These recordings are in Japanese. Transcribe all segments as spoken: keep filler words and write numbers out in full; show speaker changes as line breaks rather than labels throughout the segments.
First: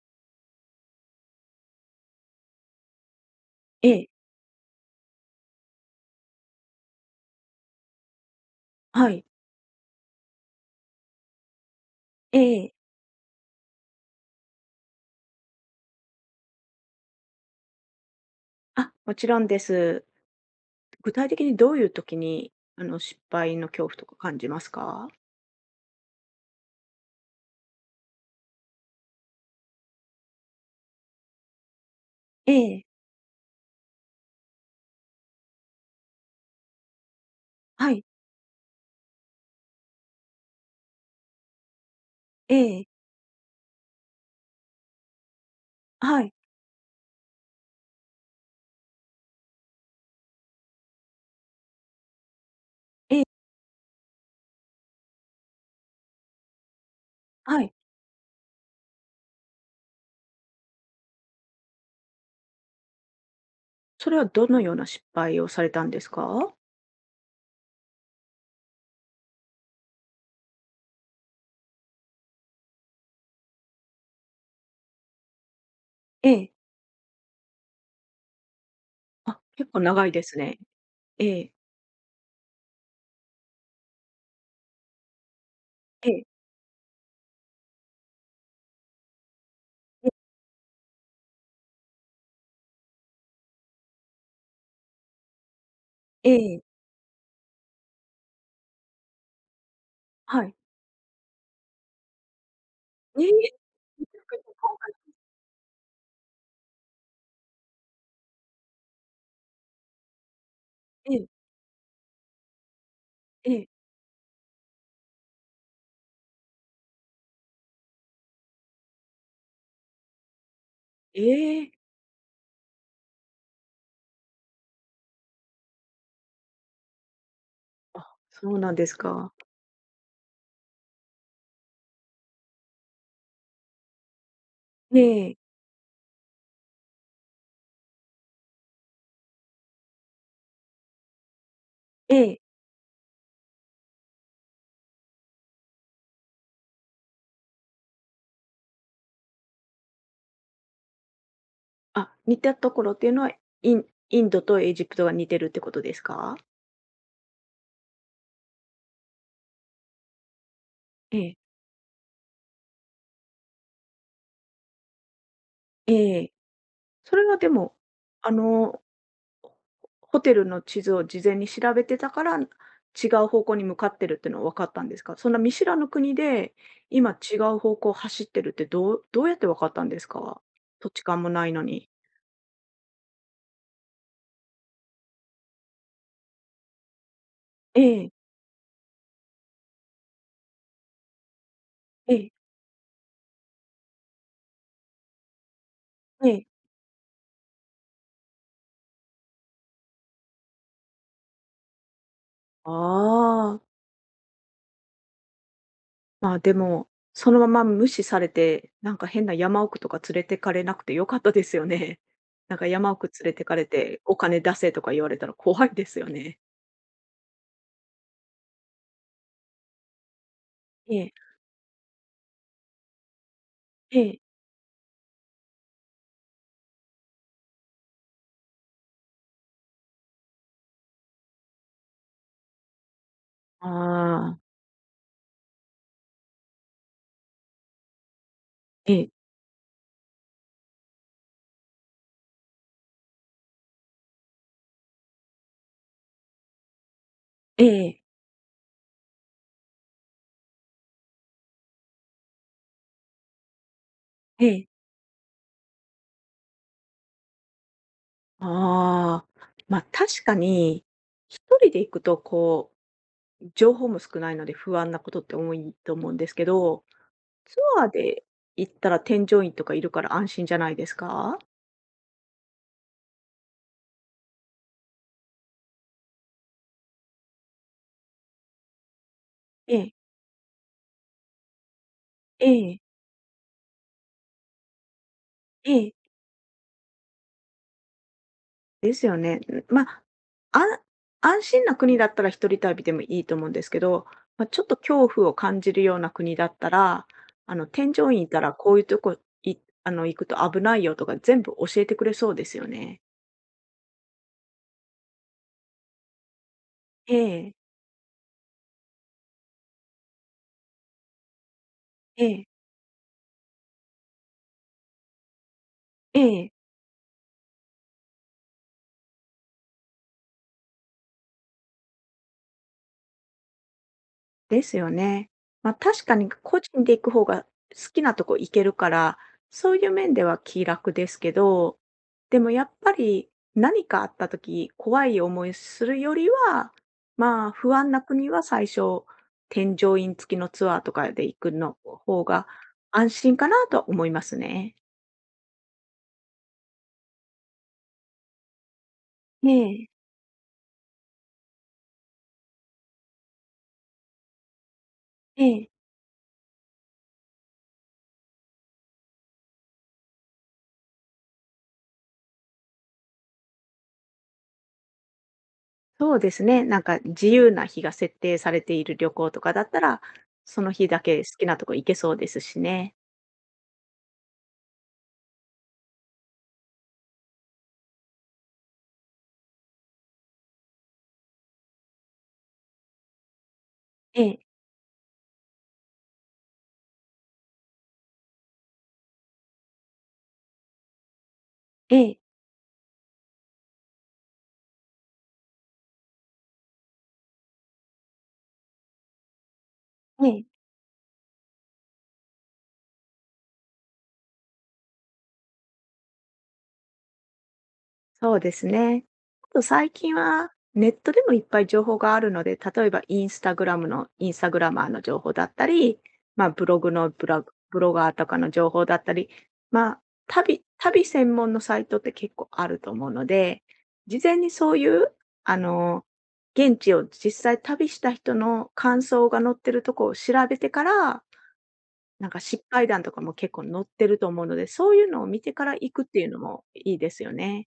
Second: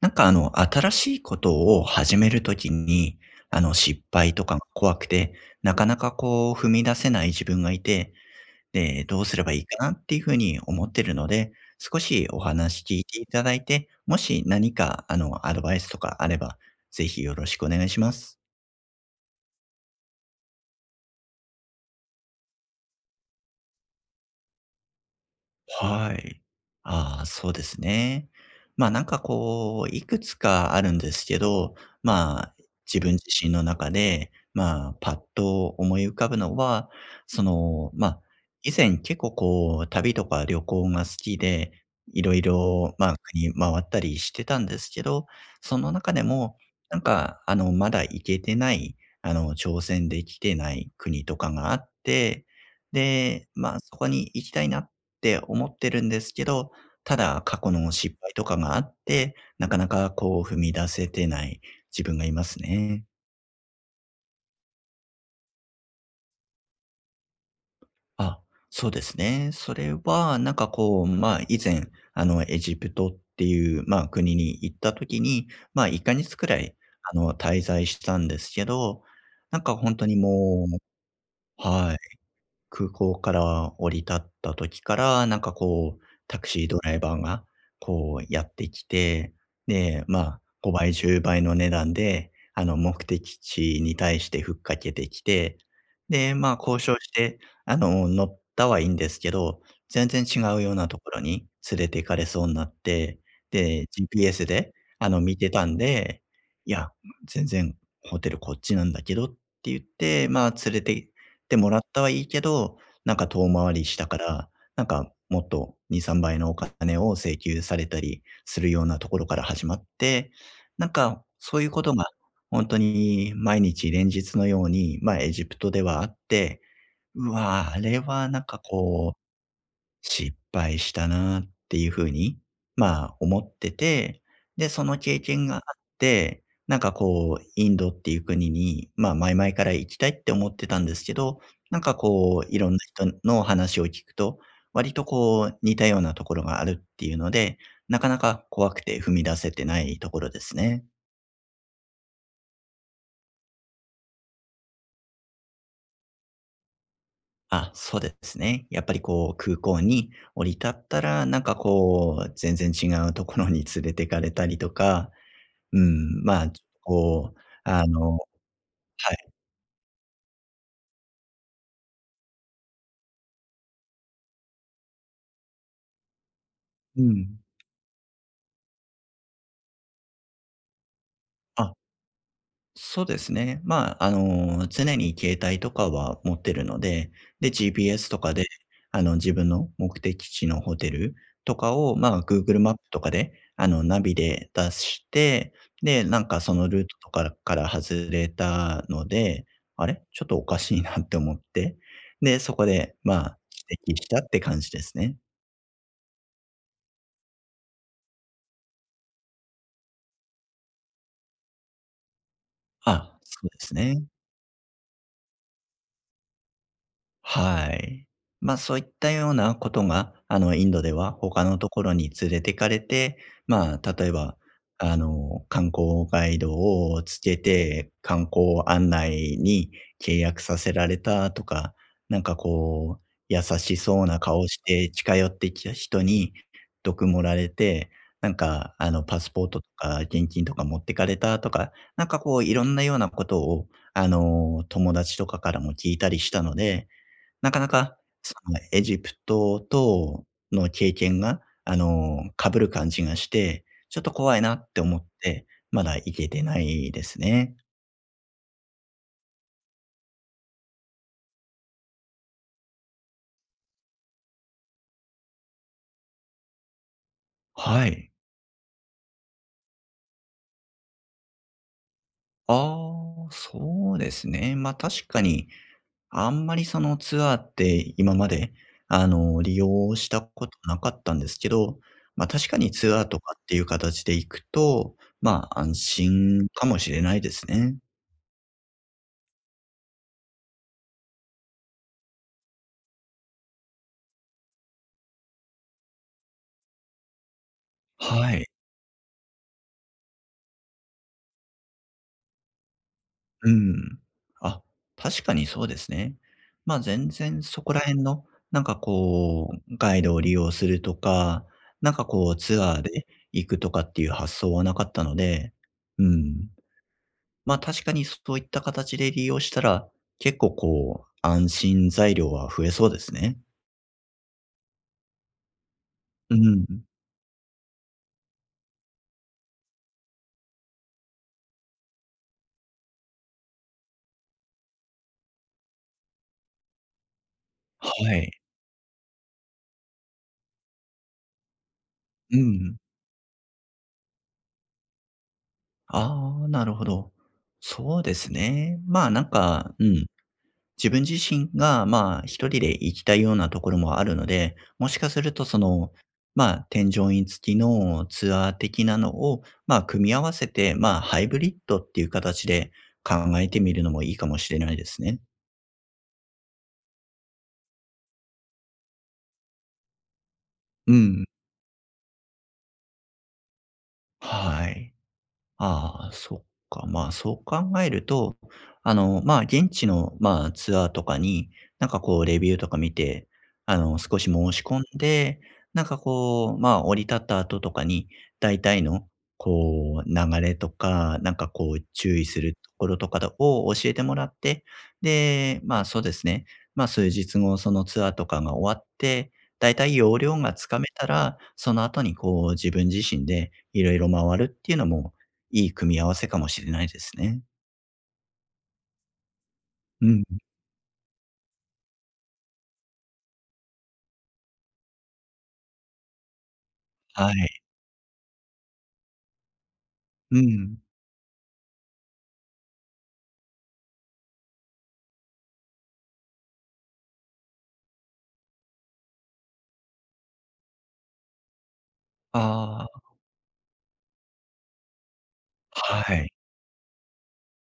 なんかあの、新しいことを始めるときに、あの、
え
失
え、
敗とかが怖くて、なかなかこう踏み出せない自分がいて、で、
は
ど
い。
うすればいいかなっていうふうに思ってるので、少し
え
お
えええ。
話聞いていただいて、もし何かあの、アドバイスとかあれば、ぜひよろしくお願いします。
あ、もちろんです。具体的にどういう時に、あの、失敗の恐怖とか感じますか？
はい。ああ、そうですね。まあ、なんかこう、いくつかあるんですけど、ま
え
あ、
え、
自分自身の中で、まあ、パッと思い浮かぶのは、そ
は
の、
い、
まあ、以前結構こう、旅とか旅行が好きで、いろい
ええ、
ろ、まあ、国回ったりしてたんですけど、その中
は
で
い、
も、なんか、あの、まだ行けてない、あの、挑戦できてない国とかがあって、
ええ、
で、まあ、そこに行きたいなって思ってるんですけど、ただ過
は
去
い。
の失敗とかがあって、なかなかこう踏み出せてない自分がいますね。
それはどのような失敗をされたんですか？
あ、そうですね。それはなんかこう、まあ以前、あのエジプトっていう、まあ国に行った時に、まあ1か
え
月く
え。
らいあの滞在したんですけど、
あ、
なん
結
か
構
本
長
当
い
に
ですね。
もう、
ええ、
はい、空港から降り立った時から、なんかこう、
ええ、
タクシードライバーが、こうやってきて、で、
ええ、
まあ、ごばい、じゅうばいの値段で、あの、目的地に対してふっかけてきて、
え
で、まあ、
え、
交渉して、あの、乗ったはいいんですけど、全然違
はい。
うようなところに連れて行かれそうになって、
ええ！
で、ジーピーエス で、あの、見てたんで、いや、全然ホテルこっちなんだけどって言って、まあ、連れて
ええ、
てもらったはいいけど、なんか
え
遠
え、
回りしたから、なんかもっとに、さんばいのお金を請求されたりするようなところから始まって、なんか
え
そういう
え。
ことが本当に毎日連日のように、ま、あエジプトではあって、うわあ、あれ
あ、
はなん
そう
か
なんです
こう
か。
失敗したなっていう風に、まあ、思ってて、で、その
え
経
え、
験があって、なんかこう、インドっていう国に、まあ、前々から行きたいって思ってたんですけど、なんか
ええ。
こう、いろんな人の話を聞くと、割とこう、似たようなところがあるっていうので、なかなか怖くて踏み出せてないところですね。
あ、似たところっていうのは、インインドとエジプトが似てるってことですか？
あ、そうですね。やっぱりこう、空港に降り立った
え
ら、
え。
なんかこう、全然違うところに連れてかれたりとか、う
え
ん、
え。
まあ、
それ
こ
は
う、
でも、
あの
あの、
はい。
ホテルの地図を事前に調べてたから、違う方向に向かってるってのは分かったんですか？そんな見知らぬ国で、
う
今違
ん。
う方向走ってるってどうどうやって分かったんですか？土地勘もないの
あ、
に。
そうですね。まあ、あの、常に携帯とかは持ってるので、で、
え
ジーピーエス
え、
とかで、あの、自分の目的地のホテルとかを、
え
まあ、
え、
グーグル マップとかで、あの、ナビで出して、で、な
え
んか
え。
そのルートとかから外れたので、あれ、ちょっとおかしいなって思って、で、そこ
あ
で、まあ、
あ、
指摘したって感じですね。
まあ、でも、そのまま無視されて、なんか変な山奥とか連れてかれなくて良かったですよね。なんか山奥
あ、
連れ
そ
て
う
か
で
れ
す
て、
ね。
お金出せとか言われたら怖いですよね。
はい。ま、そういったようなことが、あの、インドで
ええ、
は他のところに連れてかれて、まあ、
え
例え
え。
ば、あの、観光ガイドをつけて、観光案内に契約させられたとか、なんかこう、優
あ
しそうな
あ、
顔して近寄ってきた人に毒盛られて、なんか、あ
え
の、
え、
パスポートとか現金とか持ってかれたとか、なんかこういろんなようなことを、あの、友達とかからも聞いたりしたので、なか
え
なか、
え
そのエジプトとの経験が、あの、かぶる感じがして、ちょっと怖い
え
な
え。
って思って、まだ行けてないですね。
ああ、ま、あ確かに、一人で行くとこう、情報も少ないので不安なことって多いと思うんですけど、ツア
は
ー
い。
で行ったら添乗員とかいるから安心じゃないですか？
ああ、そうですね。ま、確かに、あんまりそのツアーって今まで、あの、利
ええ、
用したことなかったんですけど、ま、
え
確かに
え、
ツアーとかっていう形で行くと、まあ、安
ええ。
心かもしれないですね。
ですよね。ん、まあ、あ安心な国だったら一人旅でもいいと思うんですけど、まあ、ちょっと恐怖を感じるような国だったら、あの、添乗員い
は
た
い。
らこういうとこ、いあの、行くと危ないよとか全部教えてくれそうですよね。
うん。あ、確かにそうですね。まあ、全
え
然
え、
そこら辺の、なんかこう、ガイドを利用するとか、なんか
え
こう
え、
ツアーで行くとかっていう発想はなかったので、う
え
ん。
え。
まあ、確かにそういった形で利用したら、結構こう、安心材料は増えそうですね。
ですよね。まあ、確かに
う
個人
ん。
で行く方が好きなとこ行けるから、そういう面では気楽ですけど、でもやっぱり何かあった時、怖い思いするよりは、まあ、不安
は
な国
い。
は最初、添乗員付きのツアーとかで行くの方
う
が
ん。
安心かなとは思いますね。
ああ、なるほど。そうですね。まあ、なんか、う
ええ、
ん、自分自身が、まあ、一人で行きたいようなところもあるので、もしかする
え
とそ
え、
の、まあ、添乗員付きのツアー的なのを、まあ、組み合わせて、まあ、ハイブリッドっていう形で考えてみるのもいいかもしれないですね。
そうですね。なんか自由な日が設定されている旅行とかだったら、その日
う
だけ好
ん。
きなとこ行けそうですしね。
はい。ああ、そっか。まあ、そう考えると、あの、まあ、現地の、まあ、ツアーとかに、なんかこう、レビューとか見て、あの、少
え
し
え、
申し込んで、なんかこう、まあ、降り立った後とかに、大体の、こう、流れとか、なんかこう、
ええ。
注意するところとかを教えてもらって、で、まあ、そうですね。まあ、数日後、そのツアーとかが終わって、大体要
え
領が
え、
つかめたら、その後にこう、自分自身でいろいろ回るっていうのもいい組み合わせかもしれないですね。
そうですね。あと最
う
近
ん。
はネットでもいっぱい情報があるので、例えばインスタグラムのインスタグラマーの情報だったり、まあ、ブログのブ
は
ラグ
い。
ブロガーとかの情報だったり、まあ、
う
旅、
ん。
旅専門のサイトって結構あると思うので、事前にそういう、あの、現地を実際旅した人の感想が載ってるとこを調べてから、なんか失
あ
敗談と
あ、
かも結構載ってると思うので、そういうのを見てから行くっ
は
ていう
い。
のもいいですよね。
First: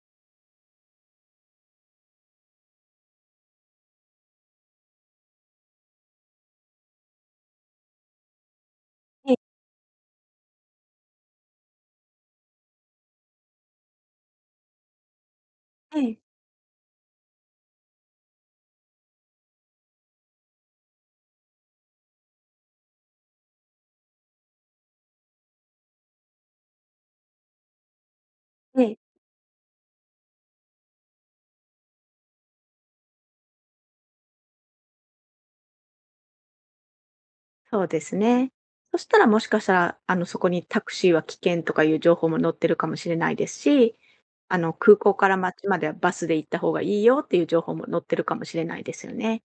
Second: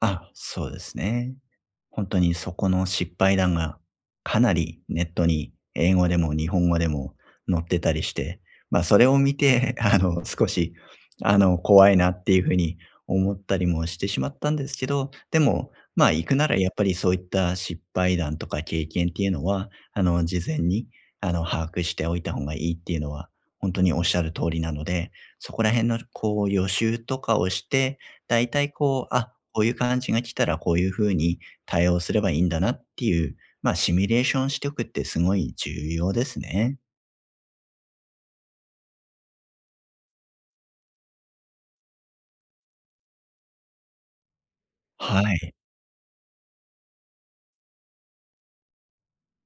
あ、そうですね。本当にそこの失敗談が、かなりネットに英語でも日本語でも載ってたりして、ま、あそれを見て、あの、少し、あの、怖いなっていうふうに思ったりもしてしまったんですけど、でも、
え
まあ、
え、
行くならやっぱりそういった失敗談とか経験っていうのは、あの、事前に、あの、把握しておいた方がいいっていうのは、本当におっしゃる通りなので、そこら辺のこう予習とかをして、大体
ええ、
こう、あ、こういう感じが来たらこういう風に対応すればいいんだなっていう、まあ、シミュレーションしておくってすごい重要ですね。
そうですね。そしたらもしかしたら、あの、そこにタクシーは危険とかいう情報も載ってるかもしれないですし、あの、空港
は
から
い。
街まではバスで行った方がいいよっていう情報も載ってるかもしれないですよね。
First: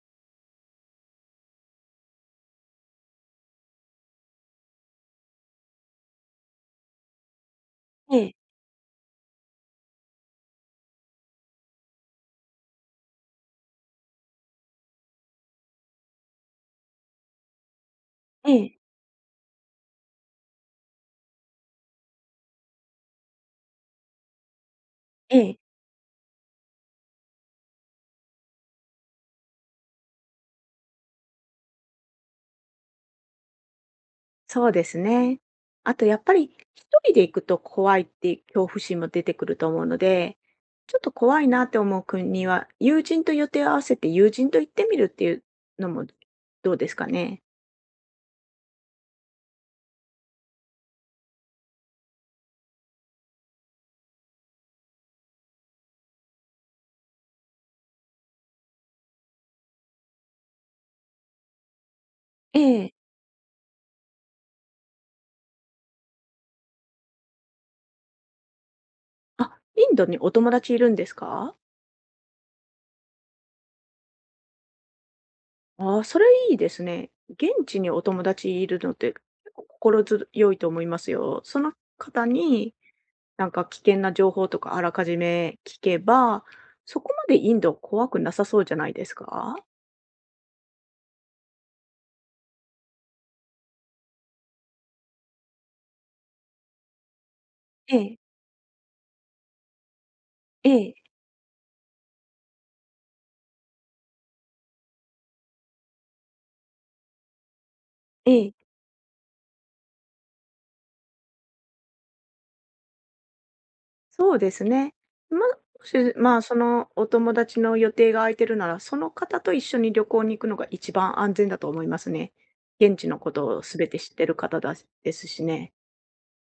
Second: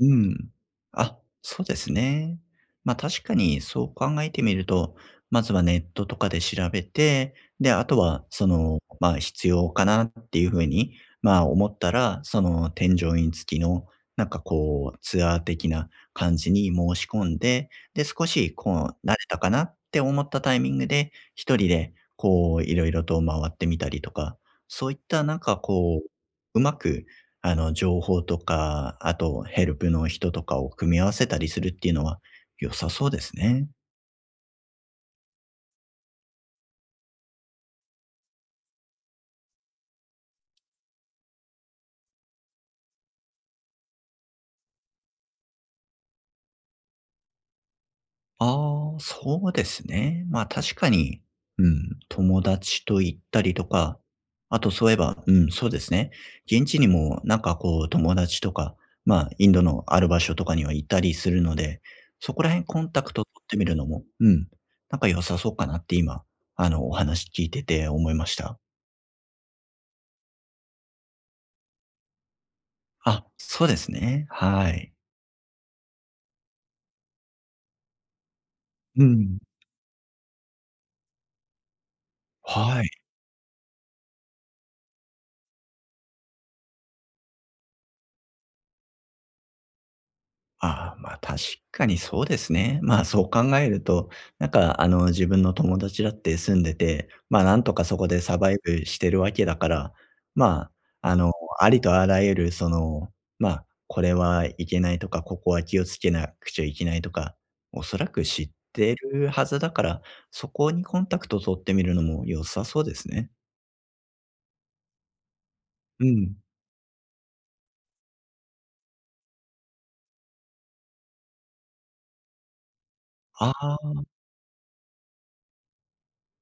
うん。あ、そうですね。まあ、確かにそう考えてみると、まずはネットとかで調べて、で、あと
え
は
え、
その、まあ、必要かなっていう風に、まあ、思ったら、その添乗員付きの、なんかこう、ツアー的な感じに申し込んで、で、少
え
しこ
え、
う、慣れたかなって思ったタイミングで、一人でこう、いろいろと回ってみたりとか、そういったな
え
んか
え、
こう、うまくあの、情報とか、あとヘルプの人とかを組み合わせたりするっていうのは良さそうですね。
そうですね。あとやっぱり一人で行くと怖いって恐怖心も出てくると思うので、ちょっと怖いなって思う国は、友人と予定を合わせて友人と行ってみるっていうのもどうですかね。
ああ、そうですね。まあ確かに、うん、友達と行ったりとか、あとそういえば、うん、そうですね。現地にもなんかこう友達とか、まあインドのある場所とかにはいたりするので、そこら
え
辺コン
え、
タクト取ってみるのも、うん、なんか良さそうかなって今、あの、お話聞いてて思いました。
あ、インドにお友達いるんですか？
あ、そうですね。はい。
ああ、それいいですね。現地にお友達いるのっ
う
て、結
ん。
構心強いと思いますよ。その方に、
はい。
なんか危険な情報とかあらかじめ聞けば、そこまでインド怖くなさそうじゃないですか？
ああ、ま、確かにそうですね。まあ、そう考えると、なんか、あの、自分の友達だって住んでて、ま、なんとかそ
え
こ
え、
でサバイブしてるわけだから、
え
ま
え、
あ、あの、ありとあらゆるその、ま、これはいけないとか、ここは気をつけなくちゃいけないとか、おそらく
え
知っ
え、
てるはずだから、そこにコンタクト取ってみるのも良さそうですね。
そうですね。ま、も
う
し、ま
ん。
あ、そのお友達の予定が空いてるなら、その方と一緒に旅行に行くのが一番安全だと思いますね。現地のこと
あ
を全
あ。
て知ってる方だですしね。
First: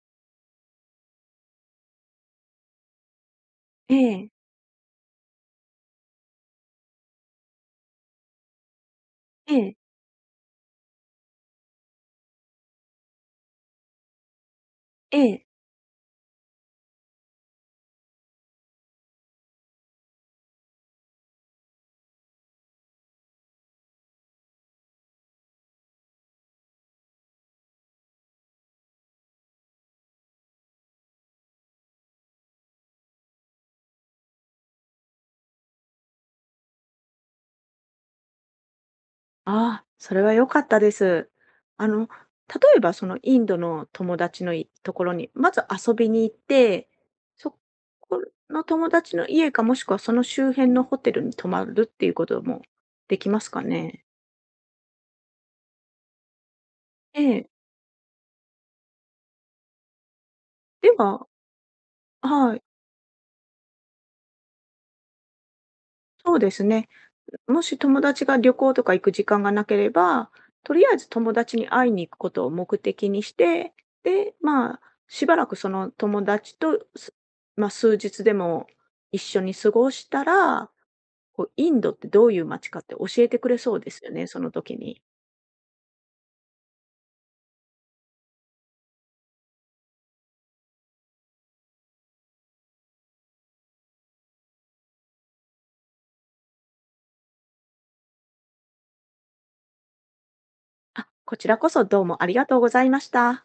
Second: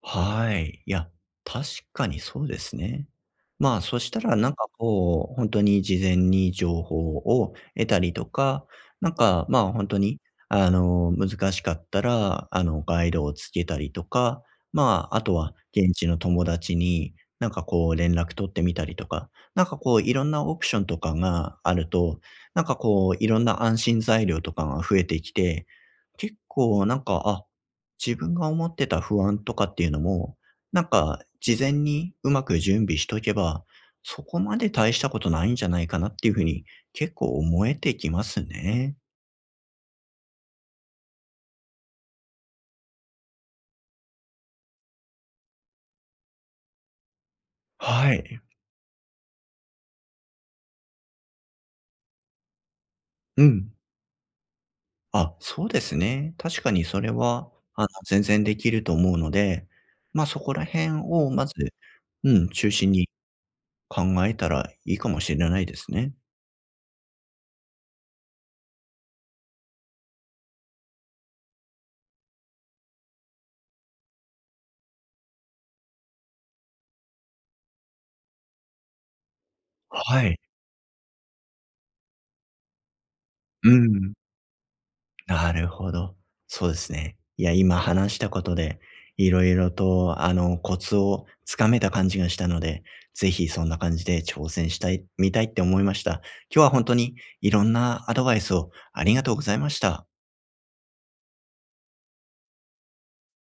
はい。いや、確かにそうですね。まあ、
え
そした
え、
らなんかこう、本当に事前に情報を得たりとか、なんか、
え
まあ、
え、
本当に、あの、難しかったら、あの、ガイドをつけたりとか、まあ、
え
あと
え。
は現地の友達に、なんかこう連絡取ってみたりとか、なんかこういろんなオプションとかがあると、なんかこういろんな安心材料とかが増えてきて、結構なんか、あ自分が思ってた不安とかっていうのも、なんか事前にうまく準備しとけば、そこまで大したことないんじゃないかなっていうふうに結構思えてきますね。
ああ、それは良かったです。あの、例えばそのインドの友達のいところに、まず遊びに行って、そ
は
こ
い。
の友達の家か、もしくはその周辺のホテルに泊まるっていうこともできま
う
すか
ん。
ね？
あ、そうですね。確かにそれ
ええ、
は、あの、全然できると思うので、まあそこら辺
では、
をまず、うん、
はい、
中心に考えたらいいかもしれないですね。
そうですね。もし友達が旅行とか行く時間がなければ、とりあえず友達に会いに行くことを目的にして、で、まあ、しばらくその友達と、すまあ、数日でも一緒に過ごした
はい。
ら、こうインドってどういう街かって教えてくれ
う
そうですよ
ん。
ね、その時に。
なるほど。そうですね。いや、今話したことで、いろいろと、あの、コツをつかめた感じがしたので、ぜひそんな感じで挑戦したい、みたいって思いました。今日は本当にいろんなアドバイスをありがとうございました。
あ、こちらこそどうもありがとうございました。